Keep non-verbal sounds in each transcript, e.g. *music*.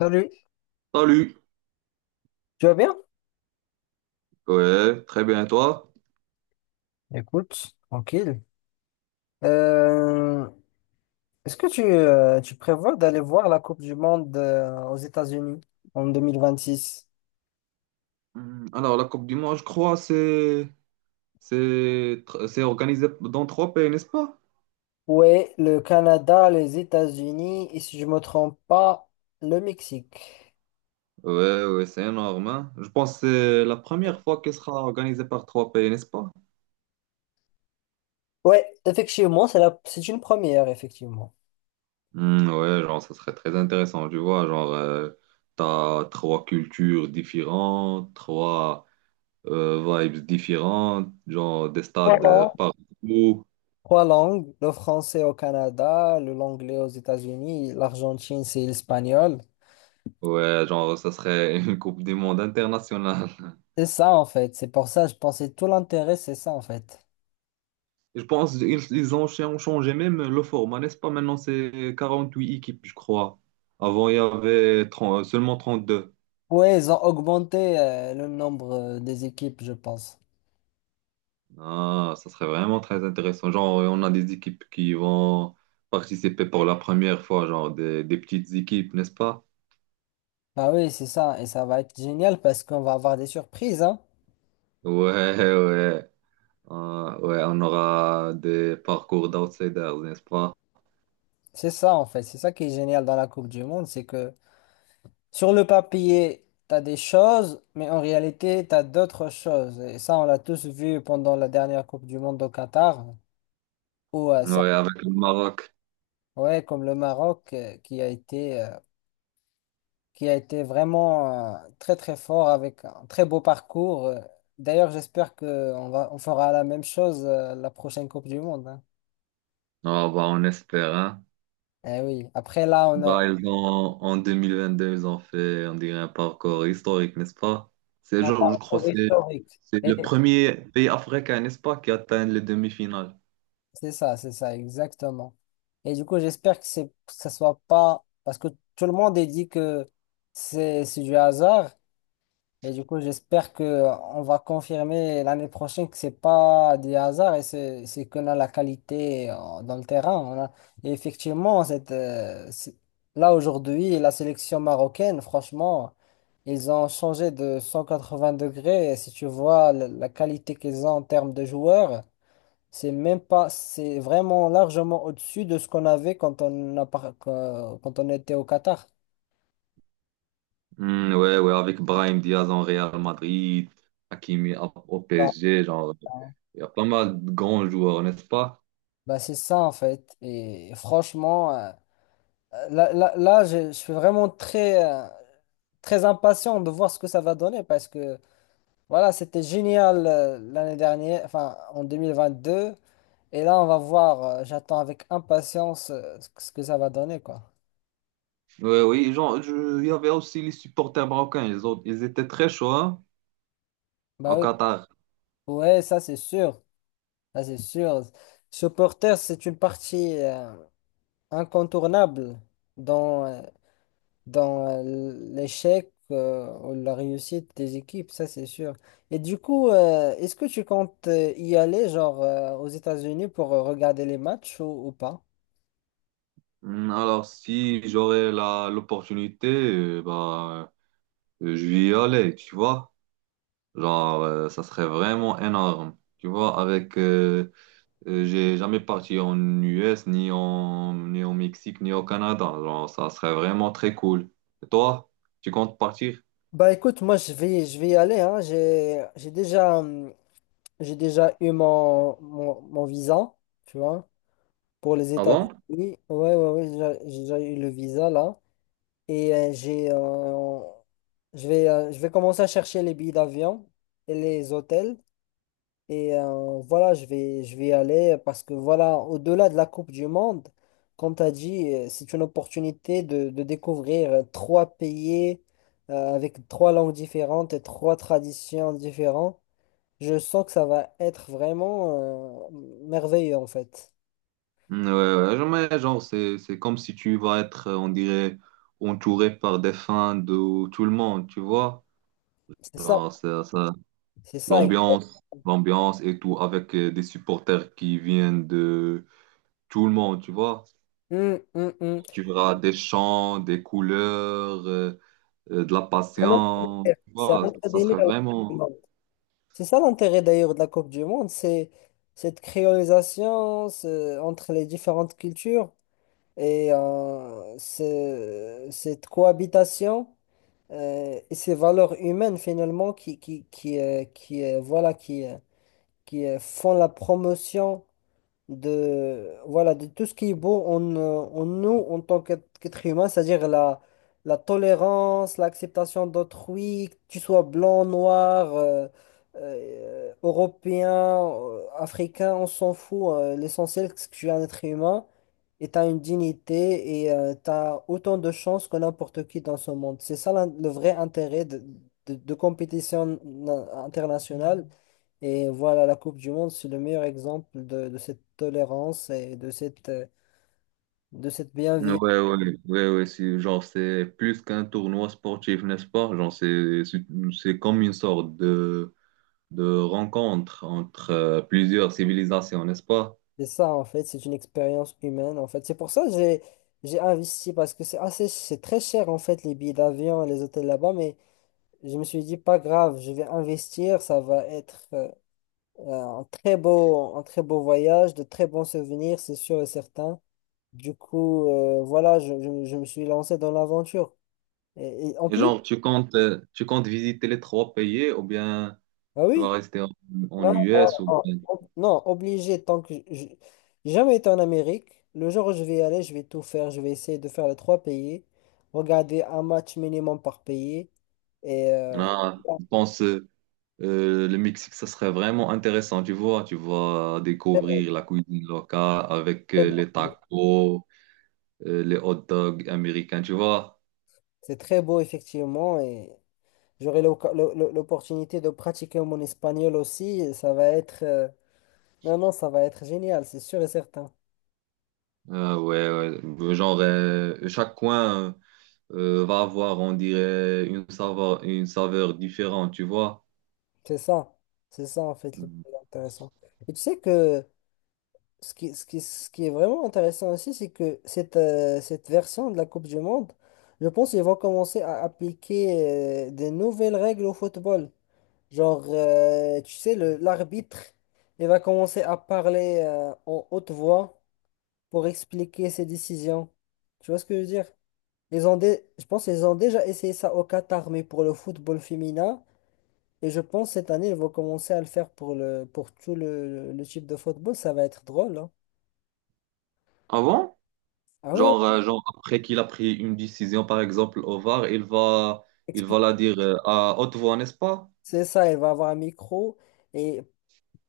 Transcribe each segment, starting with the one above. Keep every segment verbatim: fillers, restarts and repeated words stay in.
Salut, Salut. tu vas bien? Ouais, très bien, et toi? Écoute, tranquille. Euh, Est-ce que tu, euh, tu prévois d'aller voir la Coupe du Monde euh, aux États-Unis en deux mille vingt-six? Hum, Alors, la Coupe du Monde, je crois, c'est c'est tr- c'est organisé dans trois pays, n'est-ce pas? Oui, le Canada, les États-Unis et si je me trompe pas, le Mexique. Ouais, ouais, c'est énorme, hein. Je pense que c'est la première fois qu'elle sera organisée par trois pays, n'est-ce pas? Ouais, effectivement, c'est la, c'est une première, effectivement. Hum, ouais, genre, ça serait très intéressant, tu vois. Genre, euh, t'as trois cultures différentes, trois euh, vibes différentes, genre des Trois stades euh, langues. partout. Trois langues, le français au Canada, le l'anglais aux États-Unis, l'Argentine, c'est l'espagnol. Ouais, genre, ça serait une Coupe du Monde internationale. C'est ça, en fait. C'est pour ça, je pensais tout l'intérêt, c'est ça, en fait. Je pense qu'ils ils ont ch- ont changé même le format, n'est-ce pas? Maintenant, c'est quarante-huit équipes, je crois. Avant, il y avait trente seulement deux. Ouais, ils ont augmenté euh, le nombre euh, des équipes, je pense. Ah, ça serait vraiment très intéressant. Genre, euh, on a des équipes qui vont participer pour la première fois, genre des, des petites équipes, n'est-ce pas? Bah oui, c'est ça. Et ça va être génial parce qu'on va avoir des surprises, hein. Ouais, *laughs* ouais. Ah, ouais, on aura des parcours d'outsiders, n'est-ce pas? C'est ça, en fait. C'est ça qui est génial dans la Coupe du Monde, c'est que sur le papier, t'as des choses, mais en réalité, t'as d'autres choses. Et ça, on l'a tous vu pendant la dernière Coupe du Monde au Qatar, où euh, cer- Ouais, avec le Maroc. ouais, comme le Maroc, euh, qui a été euh, qui a été vraiment euh, très très fort avec un très beau parcours. Euh, D'ailleurs, j'espère qu'on va, on fera la même chose euh, la prochaine Coupe du Monde. hein. Ah, bah, on espère, hein. Eh oui, après là, on a Bah, ils ont, en deux mille vingt-deux, ils ont fait, on dirait, un parcours historique, n'est-ce pas? C'est, un genre, je crois parcours que c'est historique. c'est Et le premier pays africain, n'est-ce pas, qui atteint les demi-finales. c'est ça, c'est ça, exactement. Et du coup, j'espère que c'est, que ça soit pas, parce que tout le monde est dit que c'est c'est du hasard. Et du coup, j'espère que euh, on va confirmer l'année prochaine que c'est pas des hasards et c'est c'est qu'on a la qualité euh, dans le terrain. On a... Et effectivement, cette, euh, c'est- là aujourd'hui, la sélection marocaine, franchement, ils ont changé de cent quatre-vingts degrés. Et si tu vois la, la qualité qu'ils ont en termes de joueurs, c'est même pas, c'est vraiment largement au-dessus de ce qu'on avait quand on a, par- quand quand on était au Qatar. Hmm, ouais, ouais, avec Brahim Diaz en Real Madrid, Hakimi à- au Ah, P S G, genre, il y a pas mal de grands joueurs, n'est-ce pas? bah c'est ça en fait. Et franchement. euh, Là, là, là, je, je suis vraiment très, euh, très impatient de voir ce que ça va donner parce que voilà, c'était génial euh, l'année dernière, enfin en deux mille vingt-deux. Et là, on va voir, euh, j'attends avec impatience euh, ce que ce que ça va donner, quoi. Ouais, oui, genre, je- il y avait aussi les supporters marocains, ils ont, ils étaient très chauds, hein, Bah au oui, Qatar. ouais, ça c'est sûr, ça c'est sûr. Supporter, c'est une partie euh, incontournable dans, euh, dans euh, l'échec euh, ou la réussite des équipes, ça c'est sûr. Et du coup, euh, est-ce que tu comptes euh, y aller, genre euh, aux États-Unis pour euh, regarder les matchs ou, ou pas? Hmm, Alors, si j'aurais la, l'opportunité, euh, bah, euh, je vais y aller, tu vois. Genre, euh, ça serait vraiment énorme. Tu vois, avec, euh, euh, j'ai jamais parti en U S, ni en, ni au Mexique, ni au Canada. Genre, ça serait vraiment très cool. Et toi, tu comptes partir? Bah écoute, moi je vais, je vais y aller, hein. J'ai, j'ai déjà, hum, j'ai déjà eu mon, mon, mon visa, tu vois, pour les Ah bon? États-Unis. Ouais, ouais, ouais, j'ai j'ai déjà eu le visa là. Et euh, j'ai, euh, je vais, euh, je vais commencer à chercher les billets d'avion et les hôtels. Et euh, voilà, je vais, je vais y aller parce que voilà, au-delà de la Coupe du Monde, comme tu as dit, euh, c'est une opportunité de, de découvrir euh, trois pays euh, avec trois langues différentes et trois traditions différentes. Je sens que ça va être vraiment euh, merveilleux en fait. Mm, Ouais, ouais, jamais, genre, c'est, c'est comme si tu vas être, euh, on dirait, entouré par des fans de tout le monde, tu vois? C'est ça, Genre, ça, ça- c'est ça. l'ambiance, l'ambiance et tout, avec euh, des supporters qui viennent de tout le monde, tu vois? Hum, hum, hum. Tu verras des champs, des couleurs, euh, euh, de la C'est un autre patience, tu c'est un vois, autre ça délire, serait la Coupe du vraiment. Monde. C'est ça l'intérêt d'ailleurs de la Coupe du Monde, c'est cette créolisation ce- entre les différentes cultures. et euh, ce- cette cohabitation euh, et ces valeurs humaines finalement qui, qui, qui, euh, qui, euh, voilà, qui, euh, qui euh, font la promotion de, voilà, de tout ce qui est beau en, euh, en nous en tant qu'être qu'être humain, c'est-à-dire la, la tolérance, l'acceptation d'autrui, que tu sois blanc, noir, euh, euh, européen, euh, africain, on s'en fout. euh, l'essentiel, c'est que tu es un être humain et tu as une dignité et tu as autant de chances que n'importe qui dans ce monde. C'est ça l'in- le vrai intérêt de, de, de compétition na- internationale et voilà, la Coupe du Monde, c'est le meilleur exemple de, de cette tolérance et de cette, euh, de cette bienveillance. Ouais, ouais, ouais, ouais, c'est, genre, c'est plus qu'un tournoi sportif, n'est-ce pas? Genre, c'est, c'est c'est comme une sorte de, de rencontre entre euh, plusieurs civilisations, n'est-ce pas? C'est ça, en fait, c'est une expérience humaine, en fait. C'est pour ça que j'ai, j'ai investi, parce que c'est assez, c'est très cher, en fait, les billets d'avion et les hôtels là-bas, mais je me suis dit, pas grave, je vais investir, ça va être euh, euh, un très beau, un très beau voyage, de très bons souvenirs, c'est sûr et certain. Du coup, euh, voilà, je, je, je me suis lancé dans l'aventure. Et, et en Et plus, genre, tu comptes, euh, tu comptes visiter les trois pays ou bien ah tu oui. vas rester en, en Non, non, U S ou non, bien. ob- non, obligé, tant que j'ai j'ai jamais été en Amérique, le jour où je vais y aller, je vais tout faire, je vais essayer de faire les trois pays, regarder un match minimum par pays, et euh, Ah, je pense, euh, Euh, le Mexique, ça serait vraiment intéressant, tu vois. Tu vas découvrir la cuisine locale avec c'est très euh, les beau, tacos, euh, les hot dogs américains, tu vois. c'est très beau, effectivement, et j'aurai l'oc- l'o- l'o- l'opportunité de pratiquer mon espagnol aussi, et ça va être, euh, non, non, ça va être génial, c'est sûr et certain, Euh, ouais, ouais. Genre, euh, chaque coin euh, va avoir, on dirait, une saveur, une saveur différente, tu vois. c'est ça, c'est ça en fait le Mhm. plus intéressant. Et tu sais que Ce qui, ce qui, ce qui est vraiment intéressant aussi, c'est que cette, euh, cette version de la Coupe du Monde, je pense qu'ils vont commencer à appliquer euh, des nouvelles règles au football. Genre, euh, tu sais, le, l'arbitre, il va commencer à parler euh, en haute voix pour expliquer ses décisions. Tu vois ce que je veux dire? Ils ont dé- Je pense qu'ils ont déjà essayé ça au Qatar, mais pour le football féminin. Et je pense cette année, ils vont commencer à le faire pour le, pour tout le, le type de football. Ça va être drôle, hein. Ah bon, Ah, ouais. genre, euh, genre, après qu'il a pris une décision, par exemple, au V A R, il va, il Expli- va la dire euh, à haute voix, n'est-ce pas? C'est ça, elle va avoir un micro et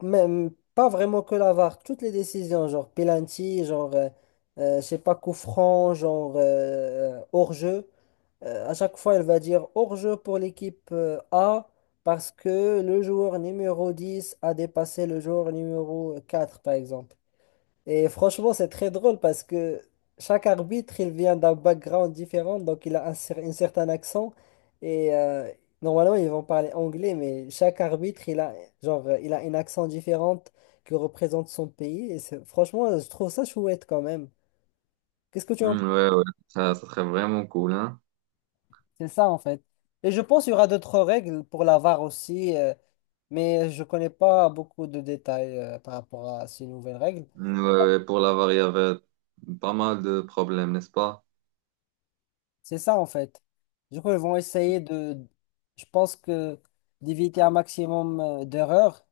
même pas vraiment que la V A R, toutes les décisions, genre penalty, genre, euh, euh, je sais pas, coup franc, genre euh, hors-jeu. Euh, à chaque fois, elle va dire hors-jeu pour l'équipe euh, A parce que le joueur numéro dix a dépassé le joueur numéro quatre, par exemple. Et franchement, c'est très drôle parce que chaque arbitre, il vient d'un background différent, donc il a un, cer- un certain accent. Et euh, normalement, ils vont parler anglais, mais chaque arbitre, il a, genre, euh, il a un accent différent qui représente son pays. Et c'est- franchement, je trouve ça chouette quand même. Qu'est-ce que tu en Mhm, penses? ouais, ouais, ça, ça serait vraiment cool, hein. C'est ça, en fait. Et je pense qu'il y aura d'autres règles pour la V A R aussi, euh, mais je connais pas beaucoup de détails euh, par rapport à ces nouvelles règles. Ouais, pour l'avare, il y avait pas mal de problèmes, n'est-ce pas? C'est ça en fait. Du coup, ils vont essayer de, je pense que d'éviter un maximum euh, d'erreurs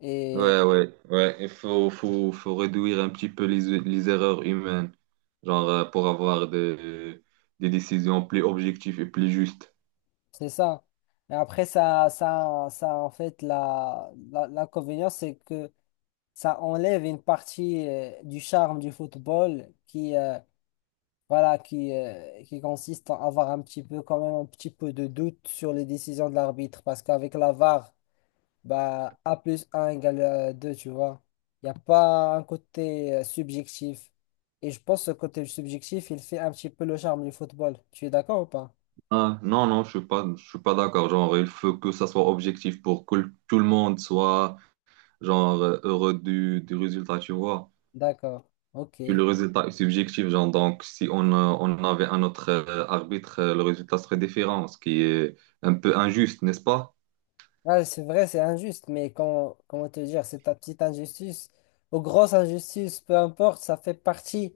et Ouais, ouais, ouais. Il faut, faut, faut réduire un petit peu les, les erreurs humaines, genre euh, pour avoir des, des décisions plus objectives et plus justes. c'est ça. Et après, ça, ça, ça en fait, la, la- l'inconvénient, c'est que ça enlève une partie euh, du charme du football qui, euh, voilà, qui, euh, qui consiste à avoir un petit peu, quand même, un petit peu de doute sur les décisions de l'arbitre parce qu'avec la V A R, bah, A plus un égale euh, deux, tu vois. Il n'y a pas un côté euh, subjectif. Et je pense que ce côté subjectif, il fait un petit peu le charme du football. Tu es d'accord ou pas? Ah, non, non, je suis pas, je suis pas d'accord. Genre, il faut que ça soit objectif pour que tout le monde soit genre euh, heureux du, du résultat, tu vois. D'accord. Ok. Puis le résultat est subjectif, genre, donc si on, euh, on avait un autre euh, arbitre, euh, le résultat serait différent, ce qui est un peu injuste, n'est-ce pas? Ouais, c'est vrai, c'est injuste, mais comment, comment te dire, c'est ta petite injustice ou grosse injustice, peu importe, ça fait partie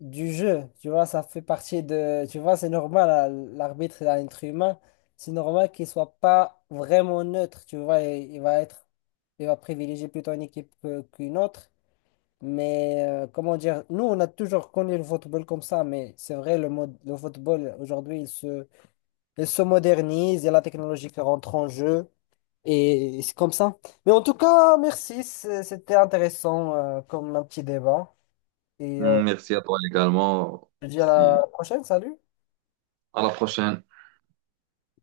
du jeu. Tu vois, ça fait partie de. Tu vois, c'est normal, à- l'arbitre est un être humain. C'est normal qu'il soit pas vraiment neutre. Tu vois, il, il va être. Il va privilégier plutôt une équipe que- qu'une autre. Mais euh, comment dire, nous, on a toujours connu le football comme ça. Mais c'est vrai, le, mode, le football, aujourd'hui, il se, il se modernise. Il y a la technologie qui rentre en jeu. Et c'est comme ça. Mais en tout cas, merci. c'est- C'était intéressant euh, comme un petit débat. Et euh, Merci à toi également. je te dis à Si... la prochaine. Salut. À la prochaine.